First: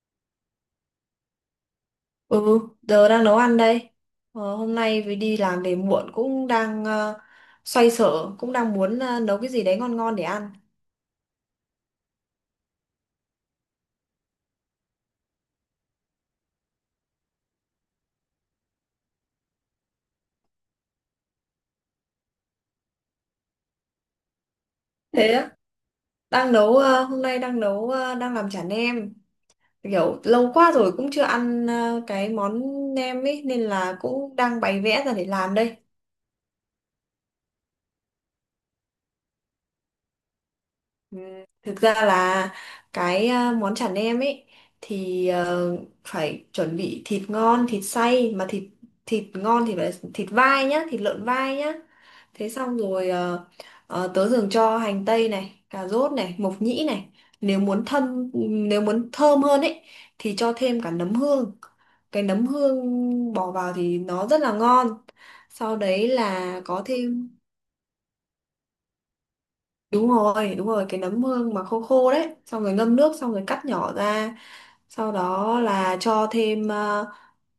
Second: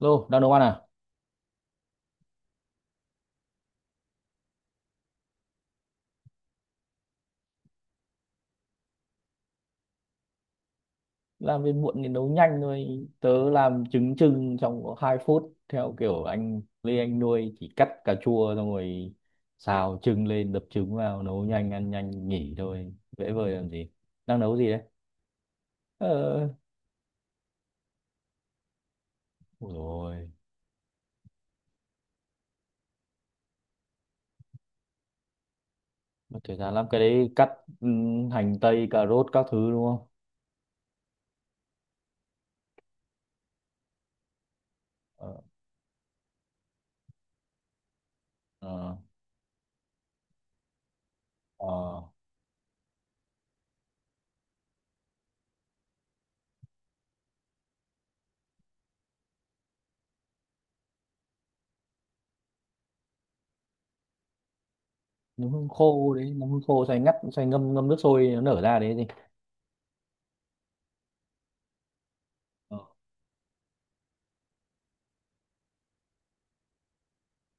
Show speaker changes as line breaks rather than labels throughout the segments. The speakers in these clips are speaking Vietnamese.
Lô, đang nấu ăn à?
Ừ, giờ đang nấu ăn đây. Hôm nay vì đi làm về muộn cũng đang xoay sở, cũng đang muốn nấu cái gì đấy ngon ngon để ăn.
Làm việc muộn thì nấu nhanh thôi. Tớ làm trứng trưng trong có 2 phút theo kiểu anh Lê anh nuôi chỉ cắt cà chua xong rồi xào trứng lên đập trứng vào nấu nhanh ăn nhanh nghỉ thôi. Dễ vời làm gì? Đang nấu gì đấy?
Thế á,
Ờ,
hôm nay đang làm chả nem.
ôi
Kiểu
rồi.
lâu quá rồi cũng chưa ăn cái món nem ấy nên là cũng đang bày vẽ ra để làm đây.
Mất thời gian lắm cái đấy cắt hành tây, cà rốt các thứ đúng không?
Thực ra là cái món chả nem ấy thì
Ờ,
phải chuẩn bị thịt ngon, thịt xay mà thịt
ờ,
thịt ngon thì phải thịt vai nhá, thịt lợn vai nhá.
ờ.
Thế xong rồi tớ thường cho hành tây này, cà rốt này, mộc nhĩ này. Nếu muốn thơm nếu muốn thơm hơn ấy thì cho thêm cả nấm hương. Cái nấm hương bỏ vào thì nó rất là ngon.
Nấm hương
Sau đấy
khô đấy, nấm hương
là có
khô xay ngắt,
thêm
xay ngâm ngâm nước sôi nó nở ra đấy gì?
Đúng rồi, đúng rồi, cái nấm hương mà khô khô đấy, xong rồi
Ờ.
ngâm nước xong rồi cắt nhỏ ra. Sau đó là cho thêm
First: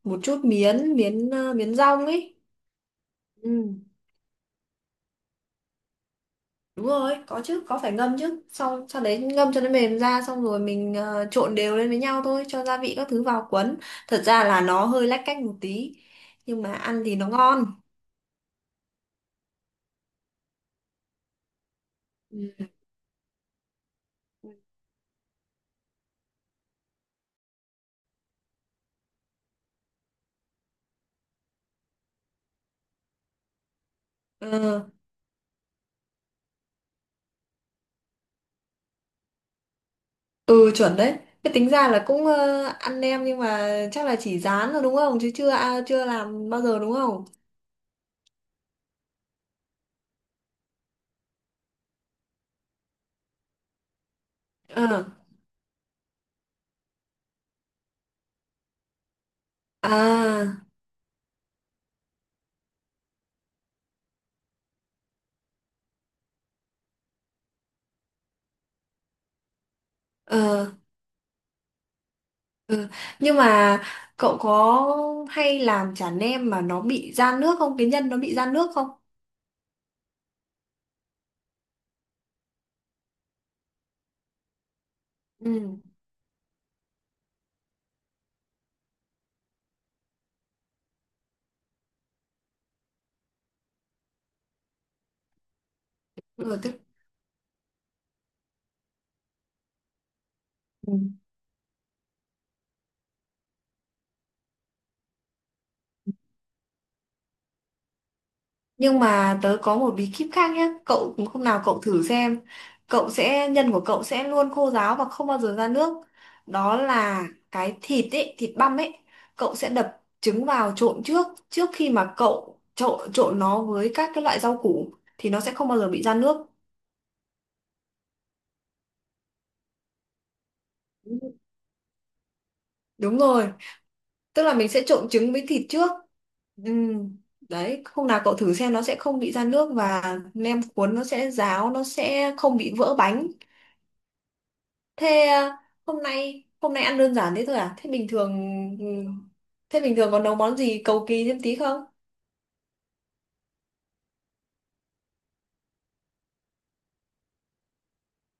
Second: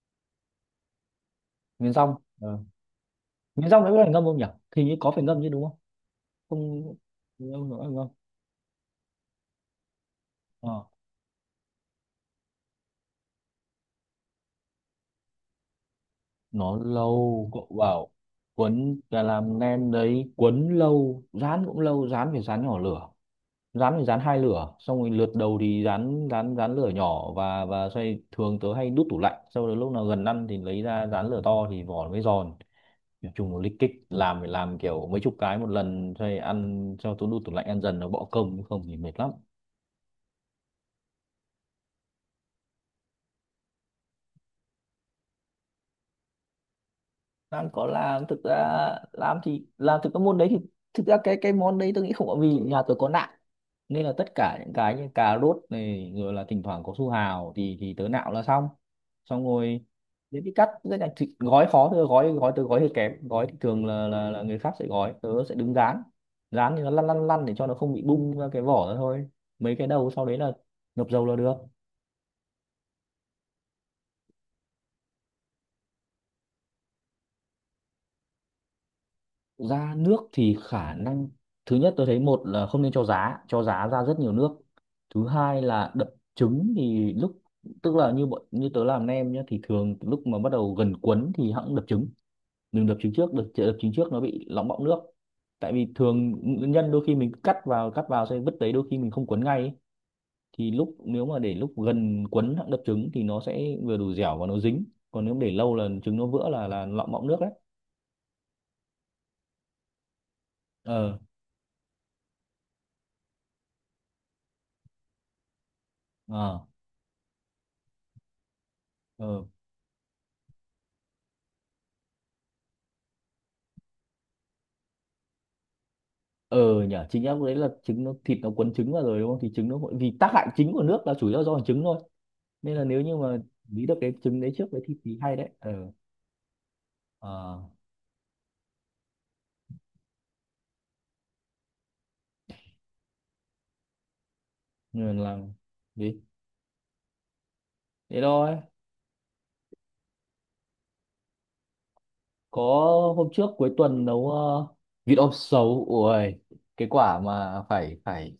một chút miến miến ờ, miến
Miến
rong
rong.
ấy.
Ờ.
Ừ.
Miến rong đấy có phải ngâm không nhỉ? Thì như có phải ngâm chứ đúng không?
Đúng
Không
rồi, có chứ,
lâu nữa
có phải
rồi không.
ngâm chứ. Sau sau đấy ngâm cho nó mềm ra xong rồi
Ờ,
mình trộn đều lên với nhau thôi, cho gia vị các thứ vào cuốn. Thật ra là nó hơi lách cách một tí nhưng mà
nó
ăn thì nó
lâu cậu
ngon.
bảo quấn là làm nem đấy, quấn lâu, rán cũng lâu, rán
Ừ.
phải rán nhỏ lửa. Rán phải rán hai lửa, xong rồi lượt đầu thì rán rán rán lửa nhỏ và xoay, thường tớ hay đút tủ lạnh, sau đó lúc nào gần ăn thì lấy ra rán lửa to thì vỏ nó mới giòn. Nói chung là lích kích, làm phải làm
Ừ,
kiểu mấy chục cái một lần xoay ăn, cho tớ đút tủ lạnh ăn dần nó bỏ công, không thì mệt lắm.
ừ chuẩn đấy, cái tính ra là cũng ăn nem nhưng mà chắc là chỉ rán rồi đúng không, chứ chưa làm bao giờ đúng không?
Lan có làm thực ra, làm thì làm thực cái môn đấy thì thực ra cái món đấy tôi nghĩ không có, vì nhà tôi có nạm nên là tất cả những cái
Ờ.
như cà rốt này rồi là thỉnh thoảng có su hào thì tớ nạo là xong. Xong rồi đến đi
À.
cắt rất là thịt, gói khó thôi, gói gói tớ gói hơi kém, gói thì thường là người khác sẽ gói, tớ sẽ đứng dán. Dán thì nó lăn lăn lăn để cho nó không bị bung ra cái vỏ ra thôi, mấy cái đầu sau đấy là
Ờ.
ngập dầu là được.
Ừ. Nhưng mà cậu có hay làm chả nem mà nó bị ra nước không? Cái nhân nó bị ra nước không?
Ra nước thì khả năng thứ nhất tôi thấy, một là không nên cho giá, cho giá ra rất nhiều nước. Thứ hai
Ừ.
là đập trứng thì lúc, tức là như bọn như tớ làm nem nhá thì thường lúc mà bắt đầu gần cuốn thì hẵng đập trứng, đừng đập trứng trước, đập trứng trước nó bị lỏng bọng nước, tại vì thường
Ừ,
nguyên nhân đôi khi mình cứ cắt vào xong vứt đấy, đôi khi mình không cuốn ngay ấy. Thì
ừ.
lúc nếu mà để lúc gần cuốn hẵng đập trứng thì nó sẽ vừa đủ dẻo và nó dính, còn nếu để lâu là trứng nó vỡ là lỏng bọng nước đấy.
Nhưng mà tớ có một bí kíp khác nhé. Cậu
Ờ.
hôm nào cậu thử xem. Cậu sẽ nhân của cậu sẽ luôn khô ráo và không bao giờ ra nước.
Ờ.
Đó là cái thịt ấy, thịt băm ấy.
Ờ.
Cậu sẽ đập trứng vào trộn trước, trước khi mà cậu trộn trộn nó với các cái loại rau củ thì nó sẽ không bao giờ bị ra nước.
Ờ nhở, chính em đấy, là trứng nó thịt nó quấn trứng vào rồi đúng không, thì trứng nó hội- vì tác hại chính của nước là chủ yếu do trứng thôi, nên là nếu như
Đúng
mà
rồi.
nghĩ được cái trứng
Tức
đấy
là
trước
mình
với
sẽ
thịt
trộn
thì
trứng
hay
với
đấy.
thịt
Ờ.
trước. Ừm,
Ờ.
đấy hôm nào cậu thử xem nó sẽ không bị ra nước và nem cuốn nó sẽ ráo, nó sẽ không bị vỡ bánh. Thế
Nhưng làm
à, hôm
gì
nay hôm nay ăn đơn giản thế thôi à? Thế bình
thế
thường,
thôi.
ừ, thế bình thường còn nấu món gì cầu kỳ thêm tí không?
Có, hôm trước cuối tuần nấu vịt om sấu, ui cái quả mà phải phải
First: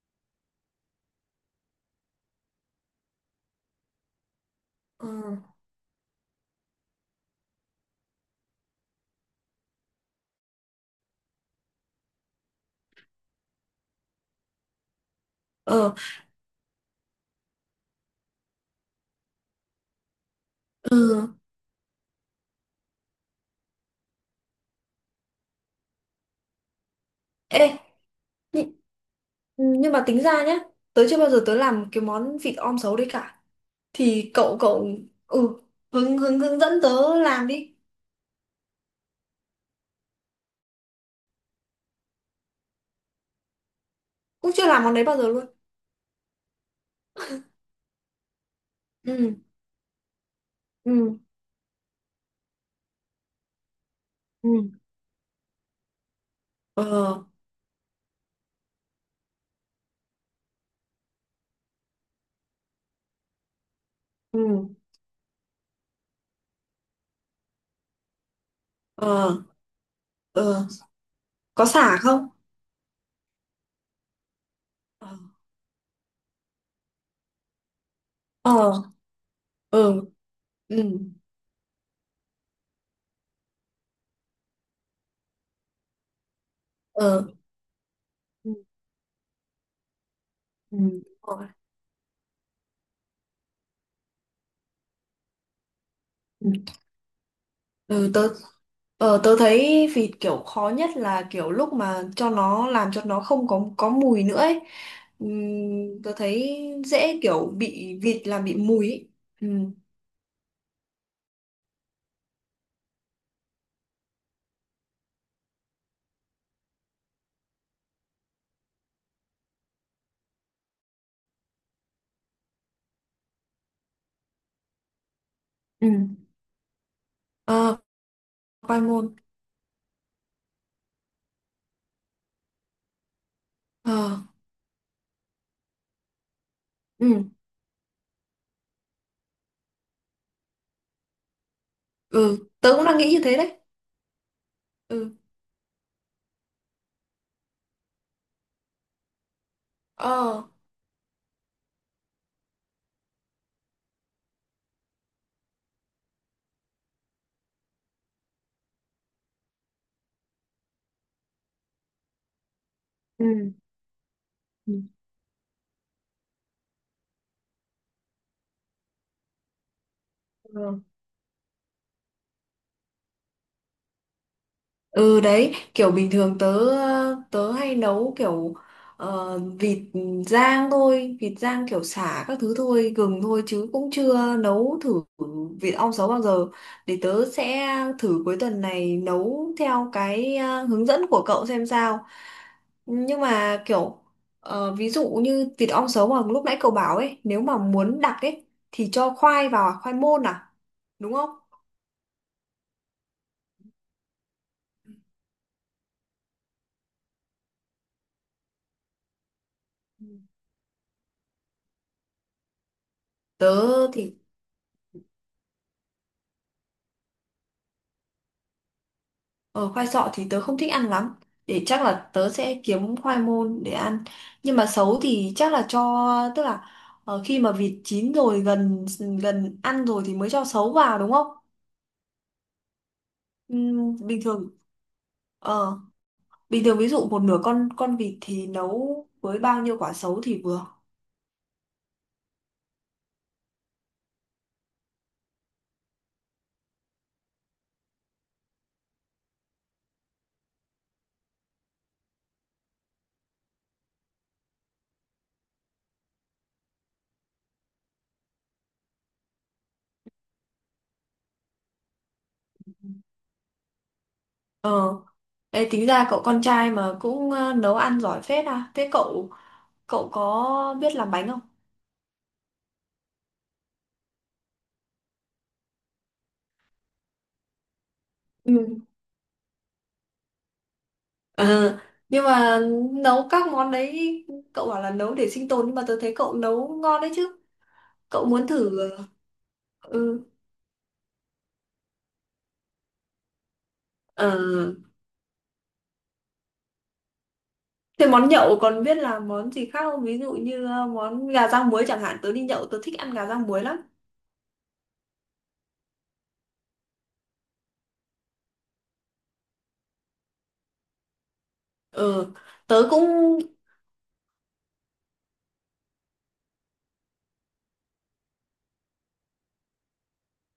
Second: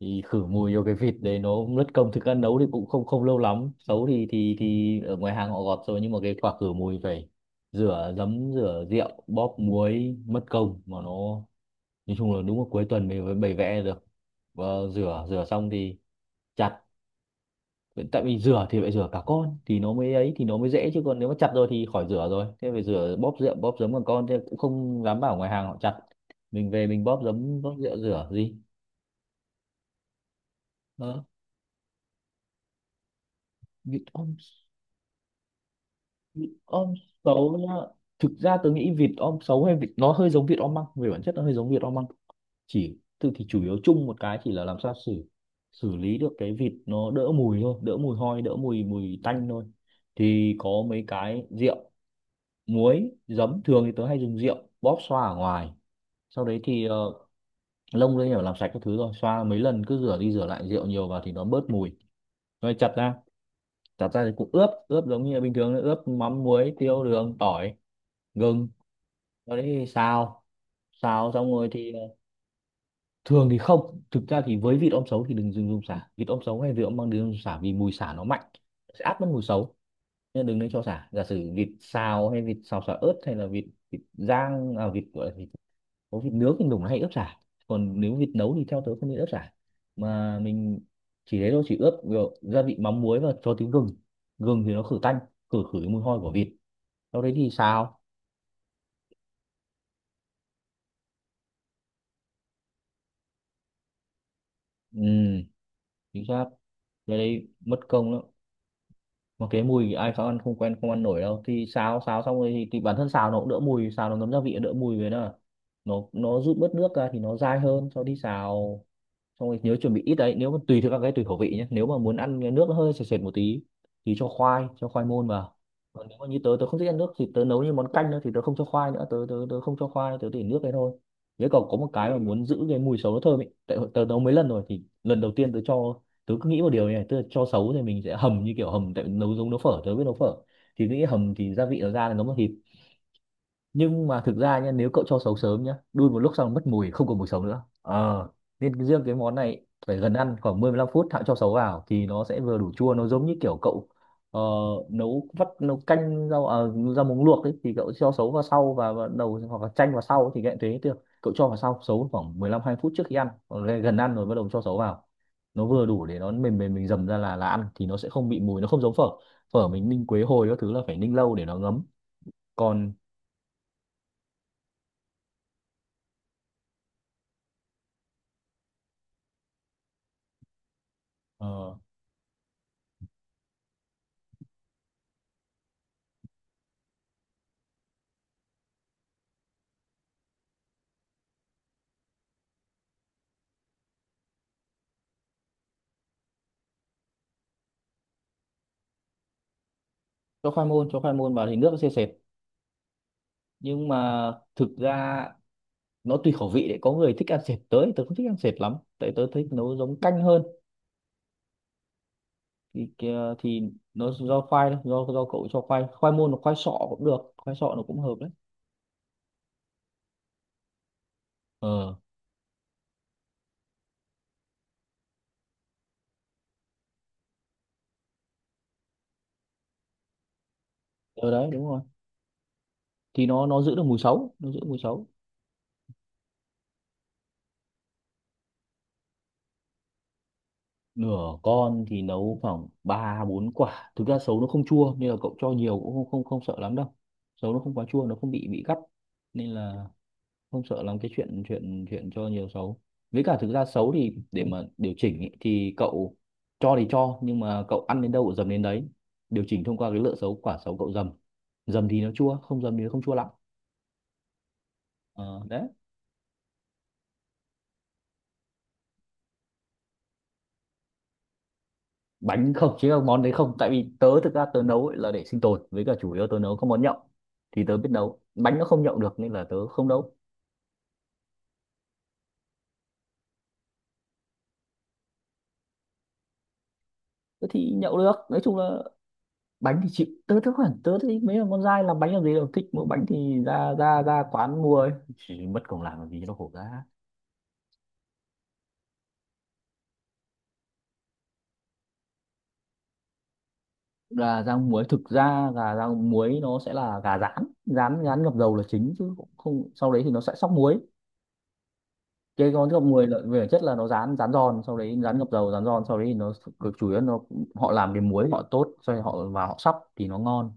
thì khử mùi vô cái vịt đấy nó cũng mất công, thực ra nấu thì cũng không không lâu lắm, sấu thì thì
Ờ.
ở ngoài hàng họ gọt rồi, nhưng mà cái quả khử mùi phải rửa giấm rửa rượu bóp muối mất công mà nó, nói chung là đúng là cuối tuần mình mới bày vẽ được. Và rửa rửa xong
Ờ.
thì chặt. Vậy tại vì rửa thì phải rửa cả con thì nó mới ấy thì nó mới dễ, chứ còn nếu mà
Ừ.
chặt rồi thì khỏi rửa rồi, thế phải rửa bóp rượu bóp giấm bằng con, thế cũng không dám bảo ngoài hàng họ chặt, mình về mình bóp giấm bóp
Ê,
rượu rửa gì.
nhưng, nhưng mà tính ra nhá, tớ chưa
Đó.
bao giờ tớ làm cái món vịt om sấu đấy cả.
Vịt
Thì
om,
cậu cậu, ừ, hướng hướng
vịt
hướng dẫn
om
tớ làm
xấu nhá.
đi.
Thực ra tôi nghĩ vịt om xấu hay vịt nó hơi giống vịt om măng, về bản chất nó hơi giống vịt om măng, chỉ tự thì chủ yếu chung một cái
Cũng
chỉ là
chưa
làm
làm
sao
món đấy bao
xử,
giờ luôn.
xử lý được cái vịt nó đỡ mùi thôi, đỡ mùi hôi, đỡ mùi mùi
Ừ.
tanh thôi. Thì có mấy
Ừ.
cái rượu muối giấm, thường thì tớ hay dùng rượu
Ừ.
bóp xoa ở ngoài, sau đấy thì
Ờ.
lông lên nhỏ làm sạch các thứ rồi xoa mấy lần, cứ rửa đi rửa lại rượu nhiều vào thì nó bớt mùi, rồi chặt ra. Chặt ra thì
Ừ.
cũng ướp, ướp giống như là bình thường ướp mắm muối tiêu đường tỏi gừng,
Ờ.
sau đấy thì xào.
Ờ.
Xào xong
Có
rồi thì
xả không?
thường thì không, thực ra thì với vịt om
Ờ.
sấu thì đừng dùng dùng sả, vịt om sấu hay vịt om bằng đừng dùng sả vì mùi sả nó mạnh
Ờ.
sẽ át mất mùi sấu,
Ừ.
nên đừng nên
Ừ.
cho sả. Giả sử vịt xào hay vịt xào sả ớt hay là vịt, vịt rang à, vịt gọi là vịt, có vịt nướng thì mình hay ướp
Ờ.
chả, còn nếu vịt
Ừ.
nấu thì theo tớ không nên ướp chả, mà
Ừ.
mình chỉ
Rồi.
thế thôi, chỉ ướp kiểu gia vị mắm muối và cho tí gừng. Gừng thì nó khử tanh, khử khử cái mùi hôi của vịt,
Ừ.
sau đấy thì xào.
Ừ, tớ thấy vịt kiểu khó nhất là kiểu lúc mà cho nó làm cho nó không có mùi nữa ấy.
Ừ
Tớ
chính xác,
thấy
cái
dễ
đấy
kiểu
mất
bị
công lắm,
vịt làm bị mùi ấy.
mà
Ừ.
cái mùi thì ai khó ăn không quen không ăn nổi đâu. Thì xào xào xong rồi thì bản thân xào nó cũng đỡ mùi, xào nó ngấm gia vị đỡ mùi với nó, nó rút bớt nước ra thì nó dai hơn sau đi xào. Xong rồi nhớ chuẩn bị ít đấy, nếu mà tùy theo các cái tùy khẩu vị nhé, nếu mà muốn ăn cái nước nó hơi sệt sệt một tí thì cho khoai, cho khoai môn vào.
Ừ.
Còn nếu mà như tớ, tớ không thích ăn nước thì tớ
Ờ.
nấu như món canh nữa, thì tớ không cho
Khoai
khoai nữa,
môn.
tớ tớ tớ không cho khoai, tớ để nước đấy thôi. Thế còn có một cái mà Ừ. muốn giữ cái mùi sấu nó thơm ấy, tại tớ nấu
Ờ.
mấy lần rồi thì lần đầu tiên tớ cho, tớ cứ nghĩ một điều như này, tức là
Ừ.
cho sấu thì mình sẽ hầm như kiểu hầm, tại nấu giống nấu phở, tớ biết nấu phở thì cứ nghĩ hầm thì gia vị nó ra là nấu bằng
Ừ.
thịt.
Tớ cũng đang nghĩ như thế đấy.
Nhưng mà thực ra nha, nếu cậu
Ừ.
cho sấu sớm nhá đun một lúc xong mất mùi không còn mùi sấu nữa. Ờ, nên cái- riêng cái món này phải gần ăn
Ờ.
khoảng 15 phút hãng cho sấu vào thì nó sẽ vừa đủ chua, nó giống như kiểu cậu ờ, nấu vắt, nấu canh rau à, rau muống luộc ấy thì cậu cho sấu vào sau và đầu hoặc là chanh vào sau thì cũng thế được. Cậu cho vào sau sấu khoảng 15 2 phút trước khi ăn,
Ừ.
còn gần gần ăn rồi bắt đầu cho
Ừ.
sấu vào nó vừa đủ để nó mềm mềm, mình dầm ra là ăn thì nó sẽ không bị mùi, nó không giống phở. Phở mình ninh quế hồi các thứ
Ờ.
là phải ninh lâu để nó ngấm, còn
Ừ đấy, kiểu bình thường tớ tớ hay nấu kiểu vịt rang thôi, vịt rang
ờ,
kiểu sả các thứ thôi, gừng thôi chứ cũng chưa nấu thử vịt ong sấu bao giờ. Để tớ sẽ thử cuối tuần này nấu theo cái hướng dẫn của cậu xem sao. Nhưng mà kiểu ví dụ như vịt ong sấu mà lúc nãy cậu bảo ấy, nếu mà muốn đặc ấy thì cho khoai vào, à? Khoai môn à,
cho khoai môn, cho
đúng
khoai
không?
môn vào thì nước nó sẽ sệt. Nhưng mà thực ra nó tùy khẩu vị đấy, có người thích ăn sệt, tới tớ không thích ăn sệt lắm tại tớ thích nấu giống
Ừ.
canh hơn. Thì kìa-
Tớ
thì nó
thì
do khoai thôi, do do cậu cho khoai, khoai môn hoặc khoai sọ cũng được, khoai sọ nó cũng hợp đấy.
Ờ, khoai sọ thì tớ không thích ăn lắm, để chắc
Ờ,
là tớ sẽ kiếm khoai môn để ăn. Nhưng mà sấu thì chắc là tức là khi mà vịt chín rồi, gần gần ăn rồi thì mới cho sấu vào đúng không?
ở đấy đúng rồi, thì nó giữ được
Ừm,
mùi
bình
sấu, nó
thường
giữ mùi sấu.
ờ, bình thường ví dụ một nửa con vịt thì nấu với bao nhiêu quả sấu thì vừa?
Nửa con thì nấu khoảng 3 4 quả, thực ra sấu nó không chua nên là cậu cho nhiều cũng không không không sợ lắm đâu, sấu nó không quá chua, nó không bị bị gắt, nên là không sợ làm cái chuyện chuyện chuyện cho nhiều xấu. Với cả thực ra xấu thì để mà điều chỉnh ý, thì cậu cho thì cho, nhưng mà cậu ăn đến đâu cậu dầm đến đấy, điều chỉnh thông qua cái lựa xấu, quả xấu cậu dầm, dầm thì nó chua, không dầm thì nó không chua lắm.
Ờ.
Ờ, đấy.
Ê, tính ra cậu con trai mà cũng nấu ăn giỏi phết à, thế cậu cậu có biết làm bánh không?
Bánh không chứ không, món đấy không, tại vì tớ thực ra tớ nấu ấy là để sinh tồn, với cả chủ yếu tớ nấu các món nhậu, thì tớ biết nấu bánh nó không nhậu được nên là tớ không nấu.
Ờ, nhưng mà nấu các món đấy cậu bảo là nấu để sinh tồn nhưng mà tôi thấy cậu nấu ngon đấy chứ.
Tớ thì nhậu được,
Cậu
nói
muốn
chung
thử.
là bánh thì chịu,
Ừ.
tớ tớ khoảng tớ thấy mấy con dai làm bánh làm gì đâu, thích mua bánh thì ra ra ra
Ờ,
quán mua ấy, chỉ mất công làm gì cho nó khổ ra.
thế món nhậu còn biết làm món gì khác không, ví dụ như món gà rang muối chẳng hạn, tớ đi nhậu tớ thích ăn gà rang muối lắm.
Gà rang muối, thực ra gà rang muối nó sẽ là gà rán, rán rán ngập dầu là chính chứ cũng không, sau đấy thì nó sẽ sóc muối.
Ờ.
Cái con ngập
tớ
muối
cũng
là về bản chất là nó rán rán giòn, sau đấy rán ngập dầu rán giòn sau đấy thì nó cực chủ yếu nó họ làm cái muối họ tốt, sau đấy họ và họ sóc thì nó ngon.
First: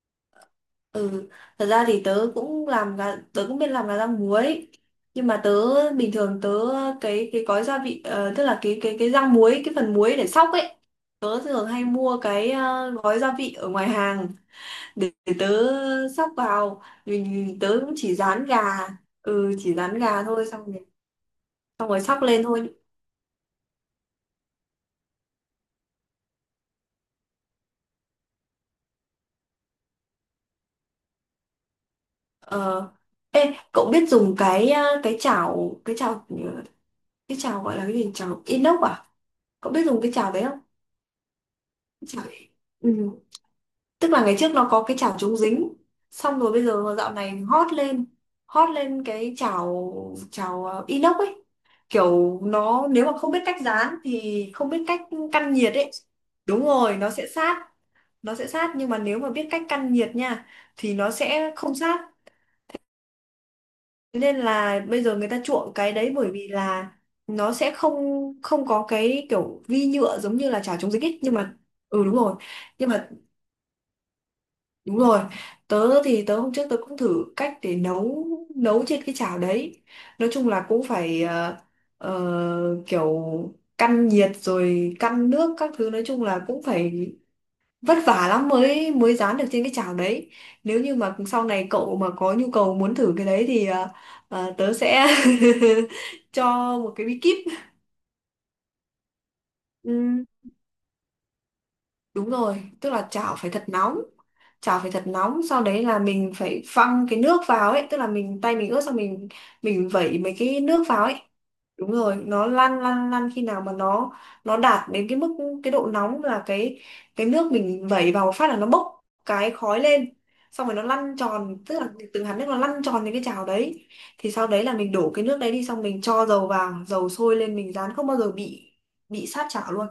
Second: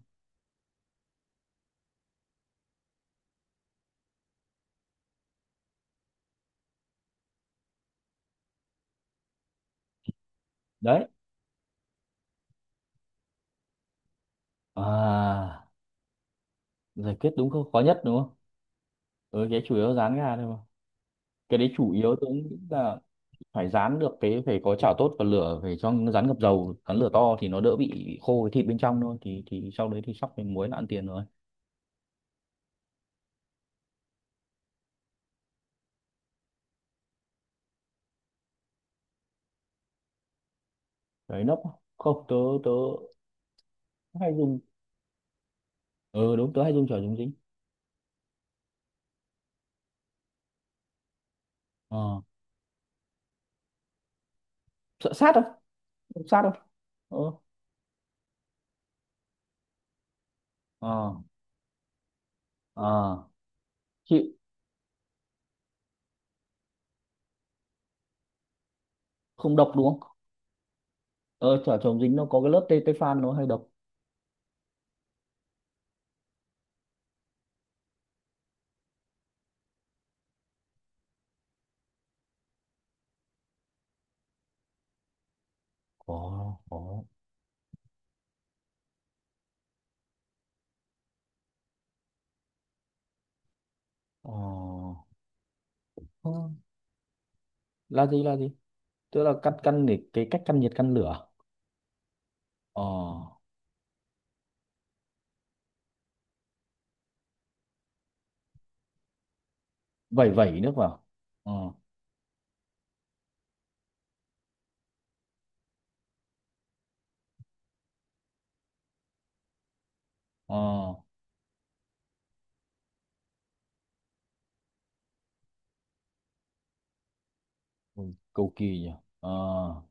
Ừ, thật ra thì tớ cũng làm gà, tớ cũng biết làm gà rang muối, nhưng mà bình thường tớ cái gói gia vị tức là cái rang muối, cái phần muối để sóc ấy,
Đấy
tớ thường hay mua cái gói gia vị ở ngoài hàng để, tớ
à,
sóc vào.
giải quyết đúng
Mình
không,
tớ
khó
cũng
nhất
chỉ
đúng không.
rán gà,
Ừ,
ừ
cái
chỉ
chủ yếu
rán
rán
gà
gà thôi
thôi,
mà, cái đấy
xong
chủ
rồi
yếu
sóc
tôi
lên
nghĩ
thôi.
là phải rán được, cái phải có chảo tốt và lửa phải cho nó rán ngập dầu rán lửa to thì nó đỡ bị khô cái thịt bên trong thôi, thì sau đấy thì sóc với muối là ăn tiền rồi.
Ờ. Ê, cậu biết dùng cái chảo gọi là cái gì, chảo inox à, cậu biết dùng cái chảo đấy không?
Đấy nấp à?
Chả-
Không tớ, tớ
Ừ. Tức là
hay
ngày trước
dùng.
nó có cái chảo chống dính,
Ừ
xong rồi
đúng tớ
bây
hay dùng
giờ
chảo
dạo
chống dính.
này hot lên, hot lên cái chảo chảo inox ấy,
Ờ,
kiểu nó nếu mà không biết cách dán thì không biết cách
sợ sát không.
căn nhiệt ấy,
Không sát đâu.
đúng rồi nó
Ờ.
sẽ sát, nó sẽ sát, nhưng mà nếu mà biết cách căn nhiệt nha thì nó
Ờ.
sẽ không sát.
Ờ
Thế
chịu.
nên là bây giờ người ta chuộng cái đấy bởi vì là nó sẽ không không có cái
Không
kiểu
độc
vi
đúng không,
nhựa giống như là chảo chống dính ấy, nhưng
ờ
mà
chảo chống
ừ
dính
đúng
nó
rồi,
có cái lớp tê
nhưng
tê
mà
phan nó hay độc.
đúng rồi, tớ thì tớ hôm trước tớ cũng thử cách để nấu nấu trên cái chảo đấy. Nói chung là cũng phải kiểu căn nhiệt rồi căn nước các thứ, nói chung là
Có
cũng
có.
phải vất vả lắm mới mới rán được trên cái chảo đấy. Nếu như mà sau này cậu mà có nhu cầu muốn thử cái đấy thì tớ
Ờ.
sẽ
Ờ,
cho một cái bí kíp.
là gì là gì, tức là căn căn để
Ừ,
cái cách căn nhiệt căn lửa.
đúng rồi,
Ờ,
tức là chảo phải thật nóng. Chảo phải thật nóng, sau đấy là mình phải văng cái nước vào ấy, tức là mình tay mình ướt xong mình vẩy
vẩy
mấy
vẩy
cái
nước
nước
vào.
vào ấy.
Ờ.
Đúng rồi, nó lăn lăn lăn khi nào mà nó đạt đến cái mức, cái độ nóng là cái nước mình vẩy vào một phát là nó bốc cái khói lên.
Ờ.
Xong rồi nó lăn tròn, tức là từng hạt nước nó lăn tròn đến cái chảo đấy. Thì sau đấy là mình đổ cái nước đấy đi, xong mình cho dầu vào, dầu sôi lên mình rán
Ừ,
không bao giờ
cầu kỳ
bị
nhỉ. Ờ,
sát chảo luôn.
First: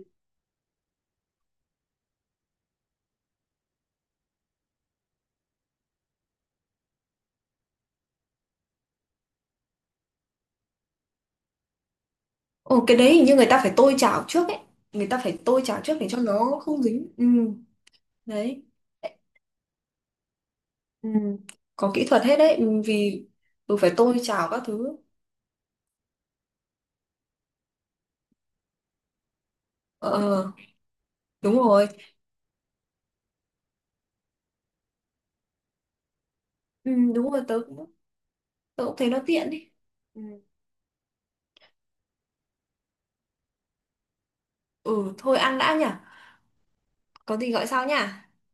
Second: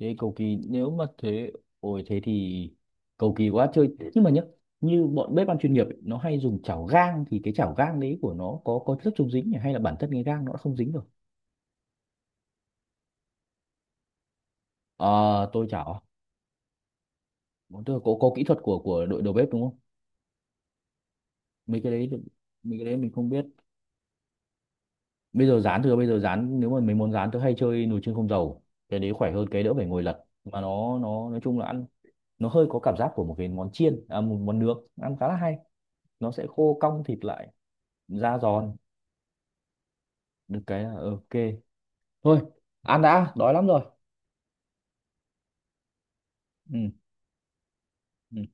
thế cầu kỳ nếu mà thế, ôi thế thì cầu kỳ quá chơi. Nhưng mà nhá, như bọn bếp ăn chuyên nghiệp ấy, nó hay dùng chảo gang, thì cái chảo gang đấy của nó có chất chống dính nhỉ? Hay là bản thân cái gang nó đã không dính rồi.
Ồ, cái đấy hình như người ta phải tôi chảo trước ấy. Người ta phải
Ờ,
tôi
tôi
chảo trước
chảo.
để cho nó không dính. Ừ,
Bọn tôi có kỹ thuật
đấy.
của đội đầu bếp đúng không,
Ừ.
mấy
Có
cái
kỹ
đấy,
thuật hết đấy. Ừ,
mấy cái đấy mình
vì
không biết.
tôi phải tôi chảo các thứ.
Bây giờ rán thừa, bây giờ rán nếu mà mấy món rán tôi hay chơi nồi chiên không dầu, cái đấy khỏe hơn, cái đỡ phải ngồi
Ờ,
lật
ờ,
mà nó nói chung
đúng
là ăn
rồi.
nó hơi có cảm giác của một cái món chiên à, một món nướng, ăn khá là hay, nó sẽ khô
Ừ,
cong thịt
đúng rồi,
lại,
tớ cũng,
da giòn.
tớ cũng thấy nó tiện đi. Ừ,
Được cái là ok, thôi ăn đã đói lắm rồi.
ừ, thôi ăn đã nhỉ.
Ừ.
Có gì gọi sau nhỉ?
Ừ.